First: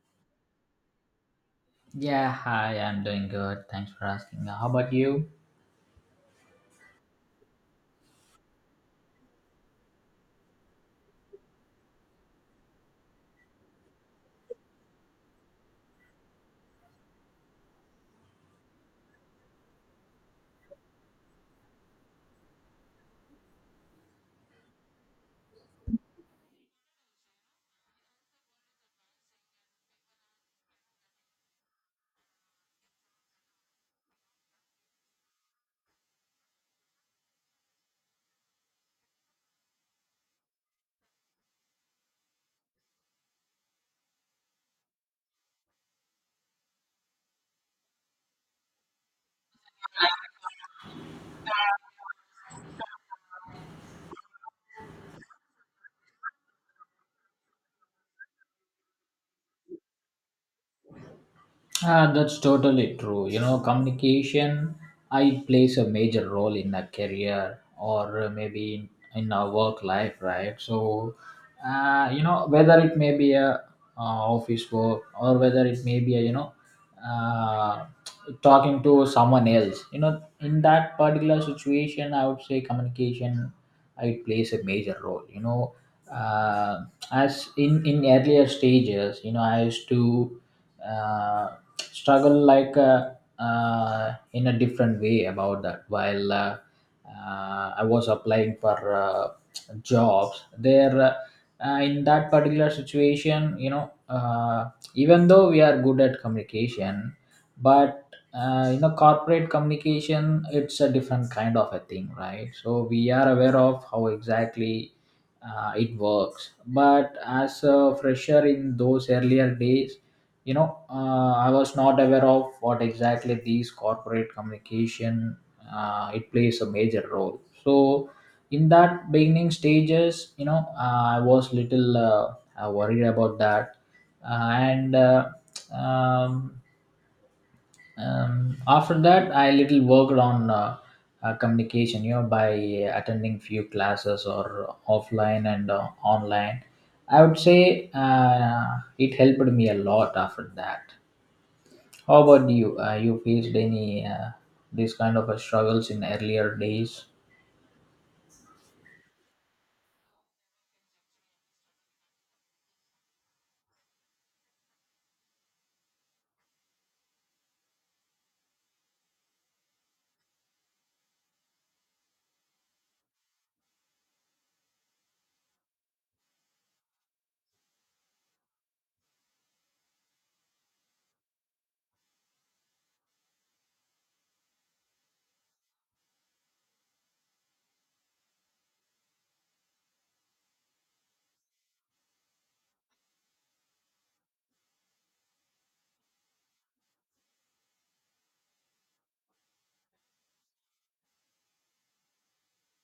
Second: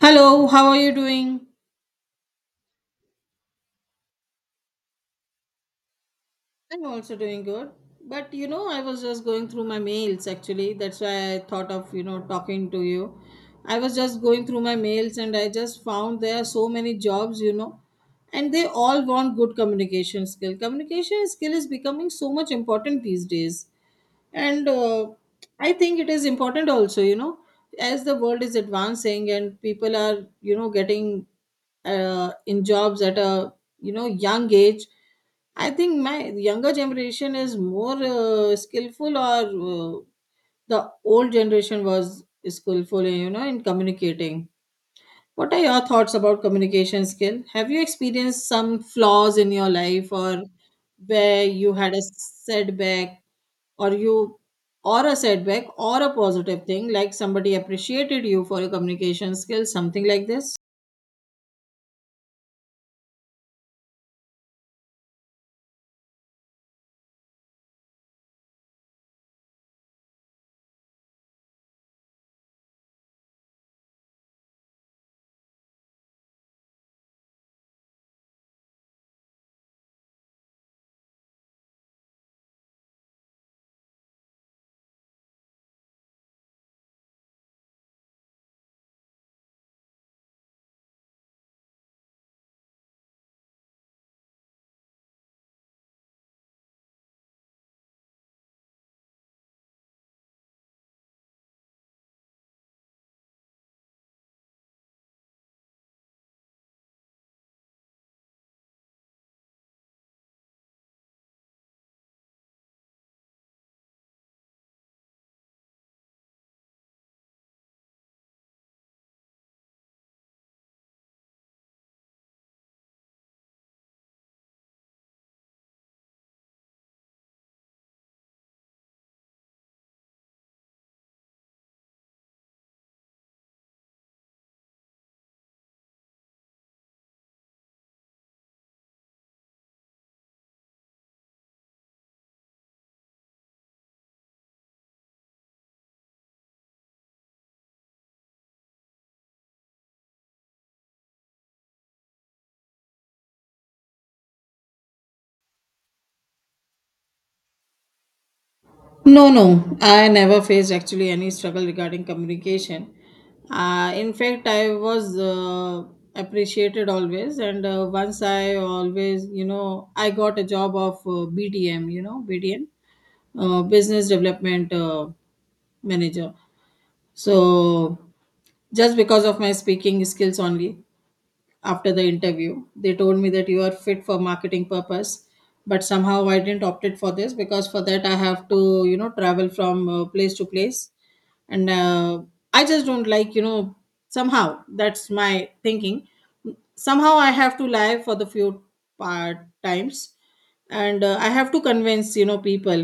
Hello, how are you doing? Yeah, hi, I'm doing good. Thanks for asking. How about you? I'm also doing good. But you know, I was just going through my mails actually. That's why I thought of, you know, talking to you. I was just going through my mails and I just found there are so many jobs, you know, and they all want good communication skill. Communication skill is becoming so much important these days. And I think it is important also, you know, as the world is advancing and people are, you know, getting in jobs at a, you know, young age. I think my younger generation is more skillful, or the old generation was skillful, you know, in communicating. What are your thoughts about communication skill? Have you experienced some flaws in your life, or where you had a setback, or you, or a setback, or a positive thing, like somebody appreciated you for your communication skills, something like this? Ah, that's totally true. You know, communication I plays a major role in a career or maybe in our work life, right? So, you know, whether it may be a office work or whether it may be a, you know, uh, talking to someone else, you know, in that particular situation, I would say communication it plays a major role, you know. uh, as in earlier stages, you know, I used to uh, struggle like in a different way about that while I was applying for uh, jobs there. In that particular situation, you know, uh, even though we are good at communication, but you know, corporate communication, it's a different kind of a thing, right? So we are aware of how exactly it works, but as a fresher in those earlier days, you know, I was not aware of what exactly these corporate communication it plays a major role. So in that beginning stages, you know, I was little worried about that. And um, After that, I little worked on communication, you know, by attending few classes or offline and online. I would say it helped me a lot after that. How about you? You faced any these kind of struggles in earlier days? No, no, I never faced actually any struggle regarding communication. In fact, I was appreciated always, and once I always, you know, I got a job of BDM, you know, BDM, Business Development Manager. So just because of my speaking skills only after the interview. They told me that you are fit for marketing purpose, but somehow I didn't opted for this because for that I have to, you know, travel from place to place, and I just don't like, you know. Somehow that's my thinking. Somehow I have to lie for the few part times, and I have to convince, you know, people.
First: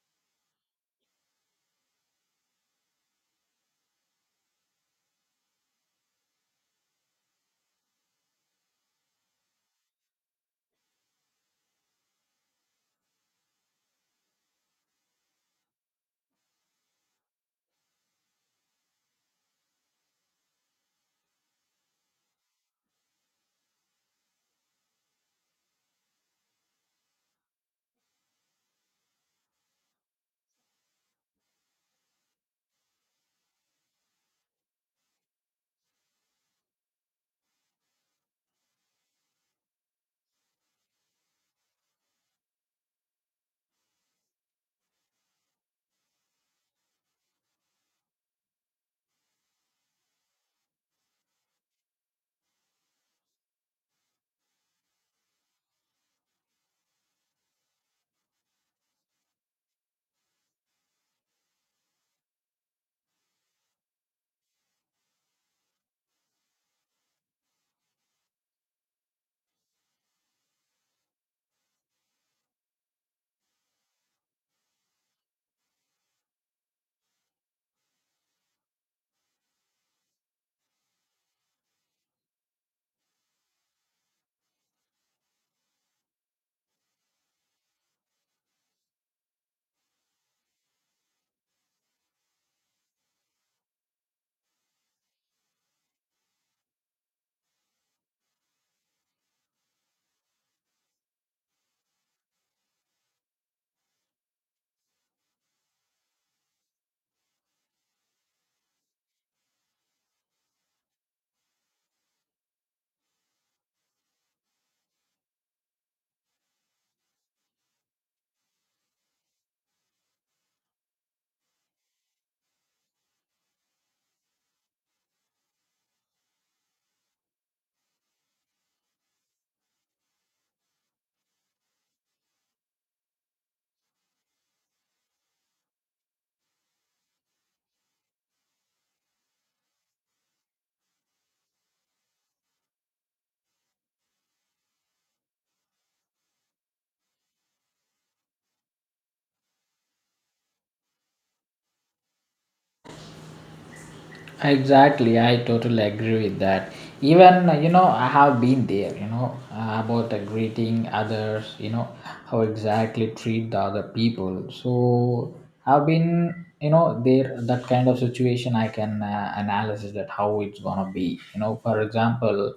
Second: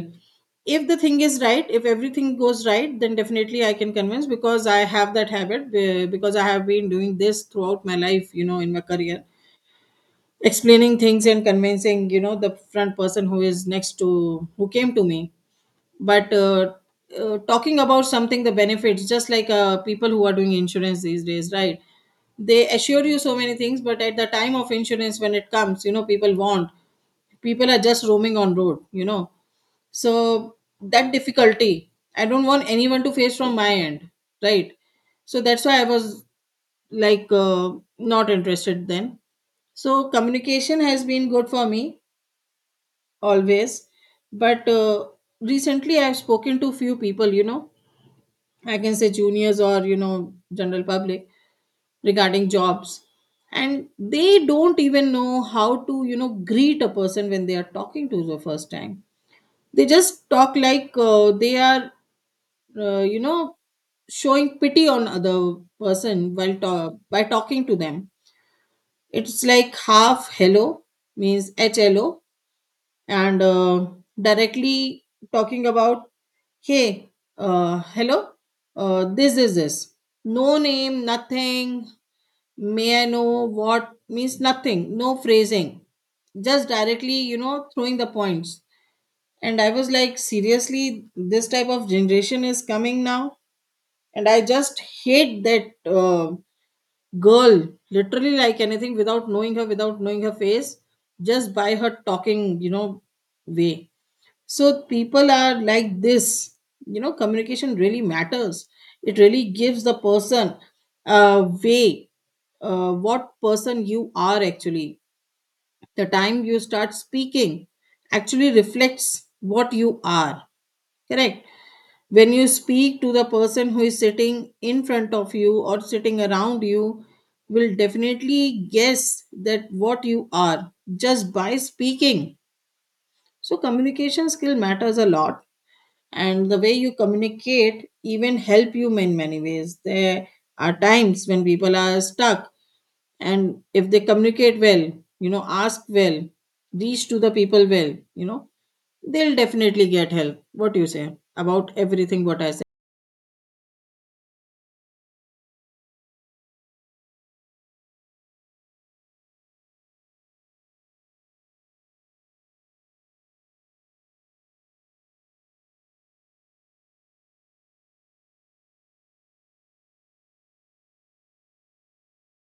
If the thing is right, if everything goes right, then definitely I can convince, because I have that habit because I have been doing this throughout my life, you know, in my career, explaining things and convincing, you know, the front person who is next to, who came to me. But talking about something, the benefits, just like people who are doing insurance these days, right? They assure you so many things, but at the time of insurance when it comes, you know, people want, people are just roaming on road, you know. So that difficulty I don't want anyone to face from my end, right? So that's why I was like not interested then. So communication has been good for me always. But recently I've spoken to few people, you know, I can say juniors, or, you know, general public, regarding jobs, and they don't even know how to, you know, greet a person when they are talking to the first time. They just talk like they are, you know, showing pity on other person while by talking to them. It's like half hello, means hello, and directly talking about, "Hey, hello, this is this." No name, nothing. "May I know what," means nothing, no phrasing, just directly, you know, throwing the points. And I was like, seriously, this type of generation is coming now. And I just hate that girl literally like anything, without knowing her, without knowing her face, just by her talking, you know, way. So people are like this, you know. Communication really matters. It really gives the person a way, what person you are actually. The time you start speaking actually reflects what you are, correct? When you speak to the person who is sitting in front of you or sitting around you, will definitely guess that what you are just by speaking. So communication skill matters a lot, and the way you communicate even help you in many ways. There are times when people are stuck, and if they communicate well, you know, ask well, reach to the people well, you know, they'll definitely get help. What do you say about everything what I said? Exactly, I totally agree with that. Even you know, I have been there. You know, about greeting others. You know, how exactly treat the other people. So I've been, you know, there, that kind of situation. I can analyze that how it's gonna be. You know, for example,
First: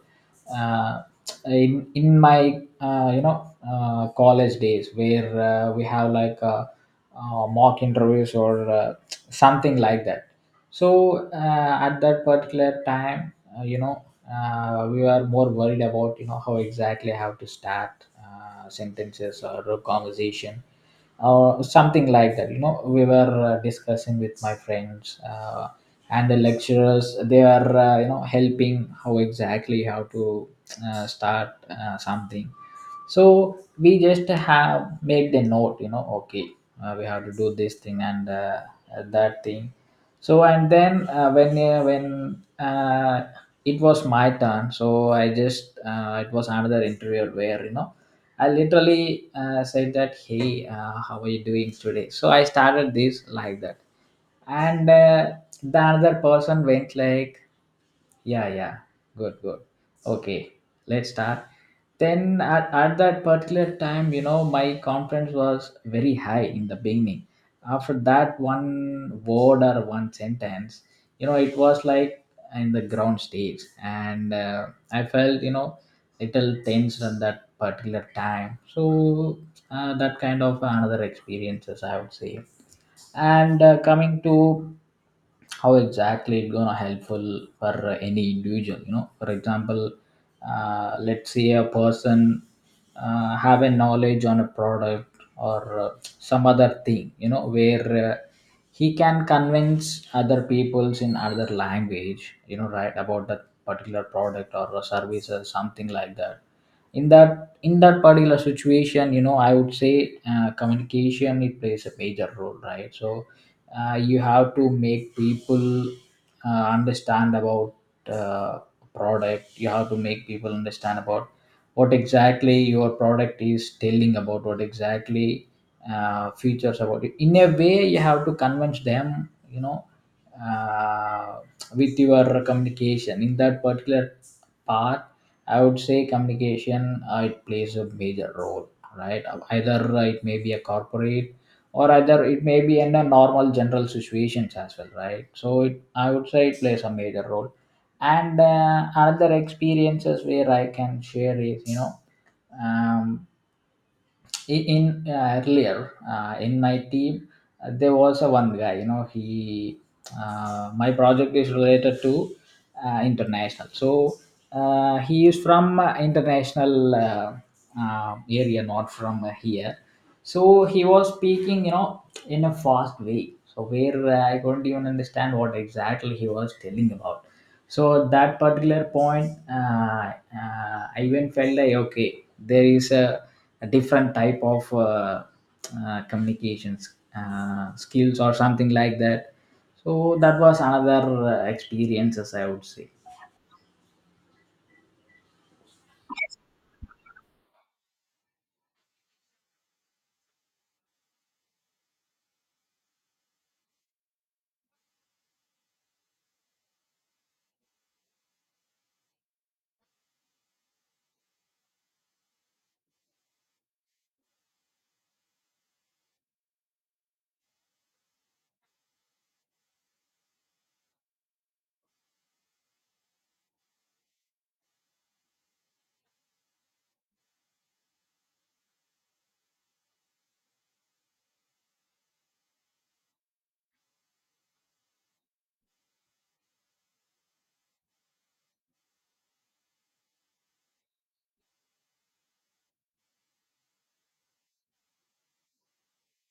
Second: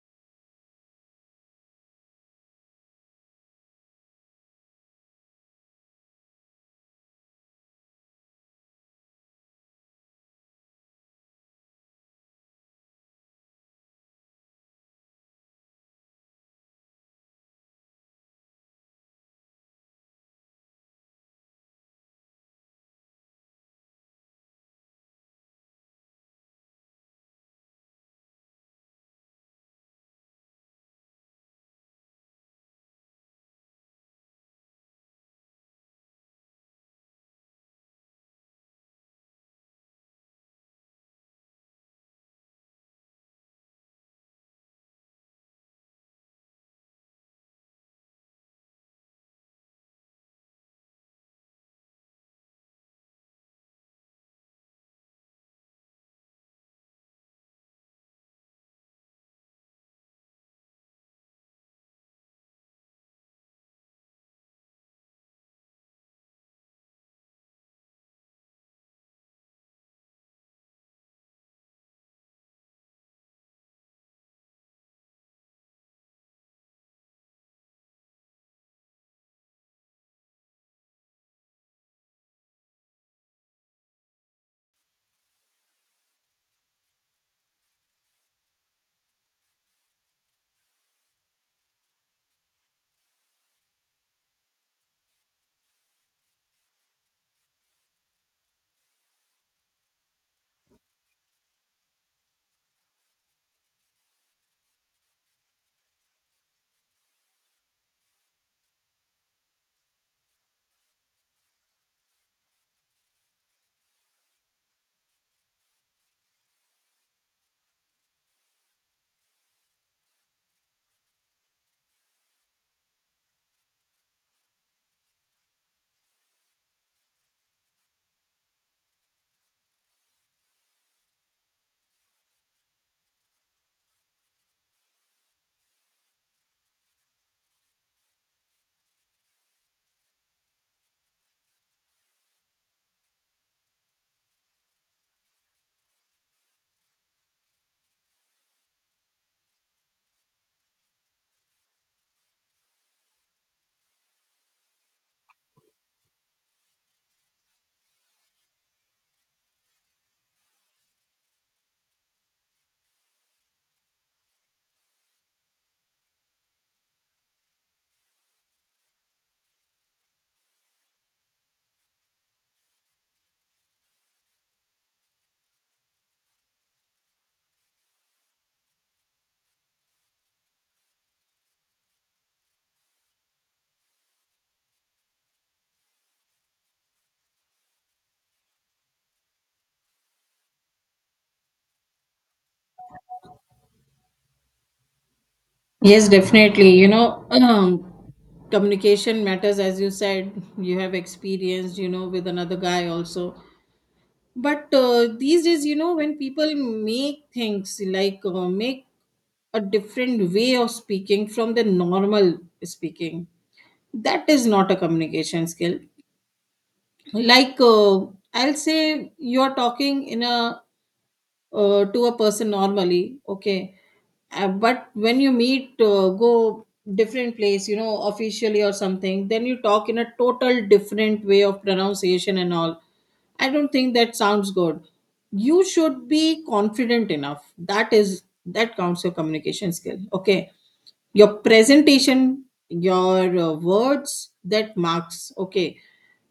uh, in my you know college days where we have like mock interviews or something like that. So at that particular time, you know, we were more worried about, you know, how exactly how to start sentences or a conversation or something like that. You know, we were discussing with my friends, and the lecturers, they are you know helping how exactly how to start something. So we just have made the note, you know, okay, we have to do this thing and that thing. So, and then when it was my turn. So I just it was another interview where, you know, I literally said that, hey, how are you doing today? So I started this like that. And the another person went like, yeah, yeah. Good, good. Okay, let's start. Then at that particular time, you know, my confidence was very high in the beginning. After that one word or one sentence, you know, it was like in the ground stage. And I felt, you know, little tense at that particular time. So that kind of another experiences, I would say. And coming to how exactly it gonna helpful for any individual, you know, for example, let's say a person have a knowledge on a product or some other thing, you know, where he can convince other peoples in other language, you know, right, about that particular product or a service or something like that. In that particular situation, you know, I would say communication it plays a major role, right? So you have to make people understand about uh, product. You have to make people understand about what exactly your product is telling about, what exactly features about it. In a way, you have to convince them, you know, uh, with your communication. In that particular part, I would say communication it plays a major role, right? Either it may be a corporate or either it may be in a normal general situations as well, right? So it, I would say it plays a major role. And another experiences where I can share is, you know, um, I- in earlier, in my team, there was a one guy, you know, he my project is related to international. So he is from international area, not from here. So he was speaking, you know, in a fast way, so where I couldn't even understand what exactly he was telling about. So at that particular point, I even felt like, okay, there is a different type of communications skills or something like that. So that was another experiences, I would say. Yes, definitely, you know, communication matters. As you said, you have experienced, you know, with another guy also. But these days, you know, when people make things like make a different way of speaking from the normal speaking, that is not a communication skill. Like I'll say you're talking in a, to a person normally, okay, but when you meet go different place, you know, officially or something, then you talk in a total different way of pronunciation and all. I don't think that sounds good. You should be confident enough. That is, that counts your communication skill, okay, your presentation, your words, that marks, okay.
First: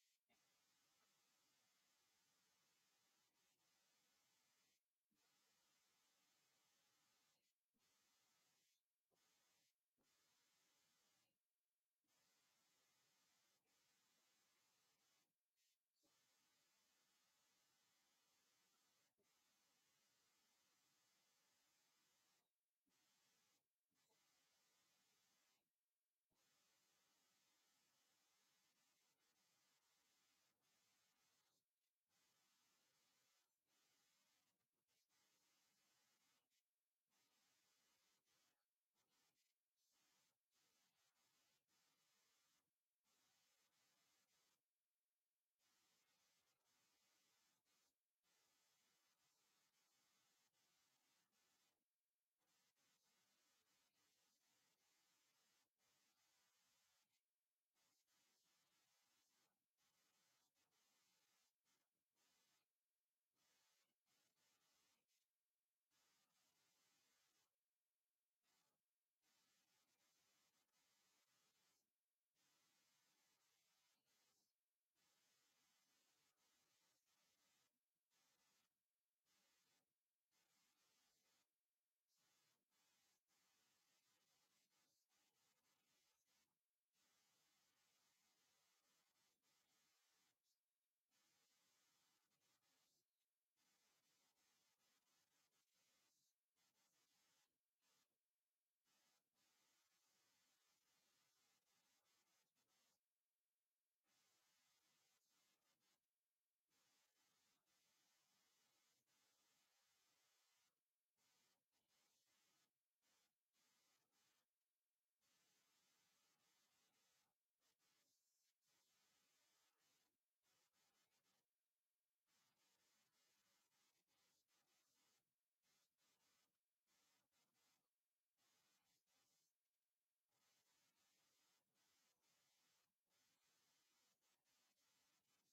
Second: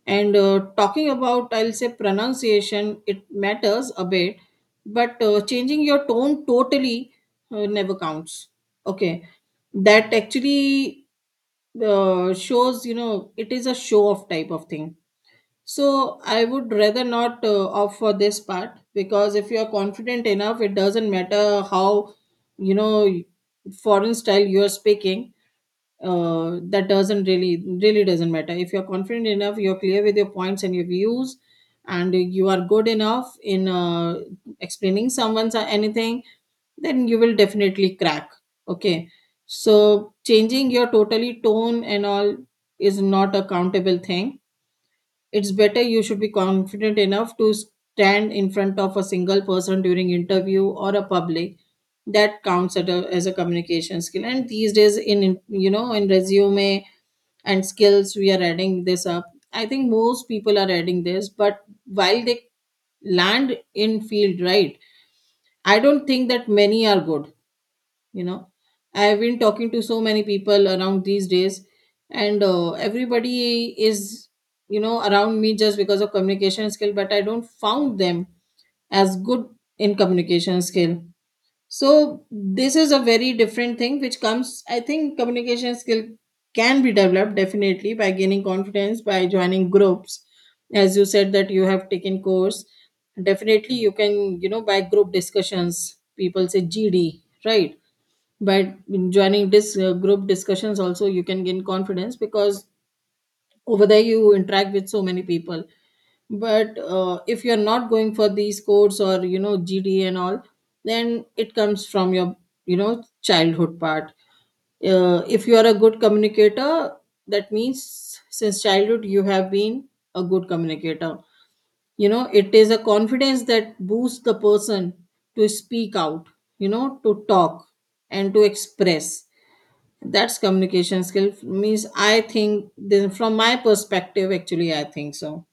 And talking about, I'll say pronunciation, it matters a bit. But changing your tone totally never counts, okay. That actually shows, you know, it is a show off type of thing. So I would rather not opt for this part, because if you are confident enough, it doesn't matter how, you know, foreign style you are speaking. That doesn't really, really doesn't matter. If you're confident enough, you're clear with your points and your views, and you are good enough in explaining someone's anything, then you will definitely crack. Okay, so changing your totally tone and all is not a countable thing. It's better you should be confident enough to stand in front of a single person during interview or a public. That counts at a, as a communication skill. And these days in you know, in resume and skills, we are adding this up. I think most people are adding this, but while they land in field, right, I don't think that many are good, you know. I've been talking to so many people around these days, and everybody is, you know, around me just because of communication skill, but I don't found them as good in communication skill. So this is a very different thing which comes. I think communication skill can be developed definitely by gaining confidence, by joining groups, as you said that you have taken course. Definitely you can, you know, by group discussions, people say GD, right? By joining this group discussions also you can gain confidence, because over there you interact with so many people. But if you're not going for these codes or, you know, GD and all, then it comes from your, you know, childhood part. If you are a good communicator, that means since childhood you have been a good communicator, you know. It is a confidence that boosts the person to speak out, you know, to talk and to express. That's communication skill means, I think this, from my perspective, actually I think so.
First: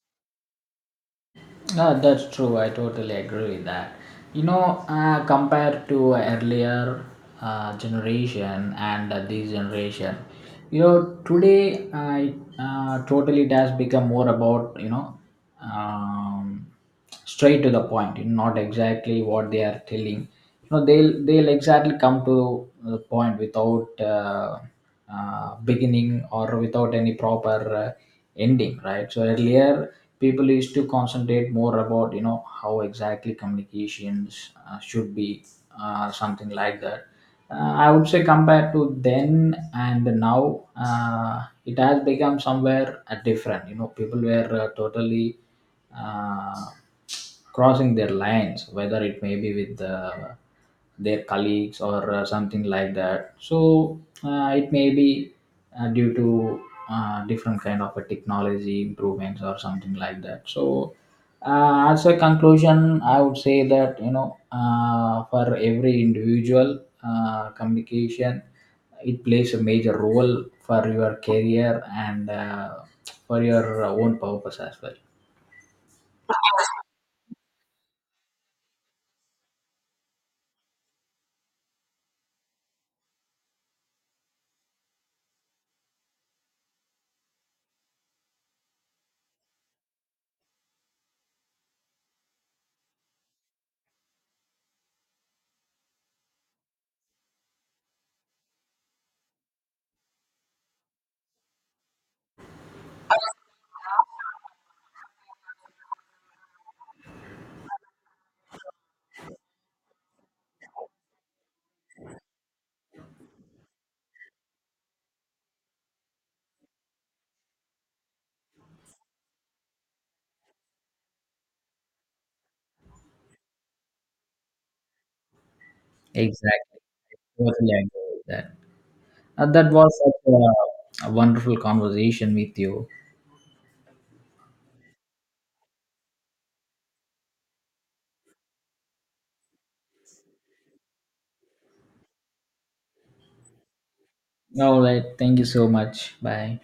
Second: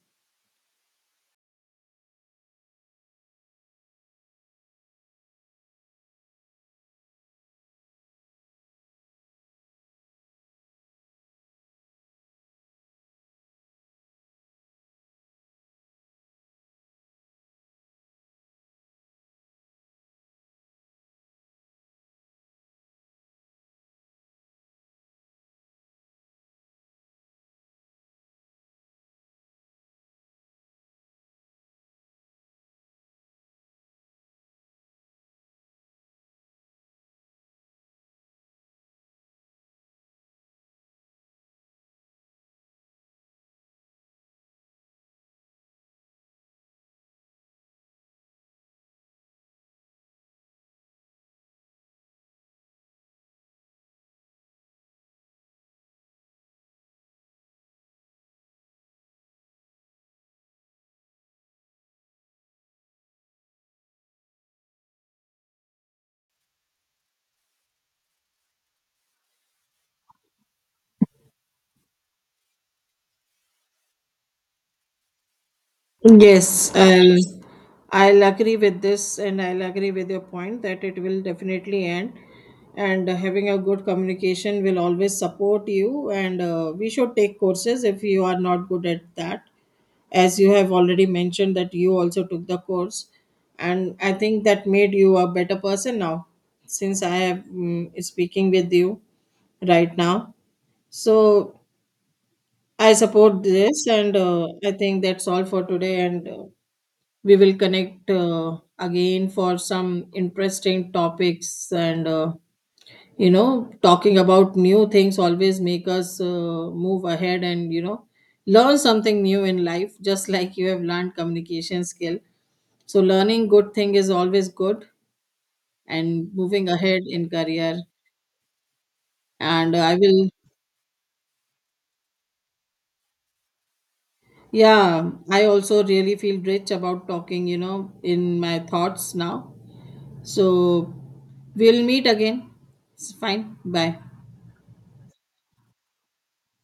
Ah, that's true. I totally agree with that. You know, compared to earlier generation and this generation, you know, today I totally it has become more about, you know, um, straight to the point, you know, not exactly what they are telling. You know, they'll exactly come to the point without uh, beginning or without any proper uh, ending, right? So earlier, people used to concentrate more about, you know, how exactly communications should be something like that. I would say compared to then and now, it has become somewhere different. You know, people were totally uh, crossing their lines, whether it may be with their colleagues or something like that. So it may be due to different kind of a technology improvements or something like that. So as a conclusion, I would say that, you know, for every individual, communication it plays a major role for your career, and for your own purpose as well. Yes, I'll agree with this, and I'll agree with your point that it will definitely end, and having a good communication will always support you. And we should take courses if you are not good at that, as you have already mentioned that you also took the course, and I think that made you a better person now, since I am speaking with you right now. So I support this, and I think that's all for today. And we will connect again for some interesting topics. And you know, talking about new things always make us move ahead, and, you know, learn something new in life. Just like you have learned communication skill, so learning good thing is always good, and moving Exactly. ahead in Totally career. agree with that. That And was I will. such a wonderful conversation with you. Yeah, I also really feel rich about talking, you know, in my thoughts now. So we'll meet again. It's fine. Bye. All right, thank you so much. Bye.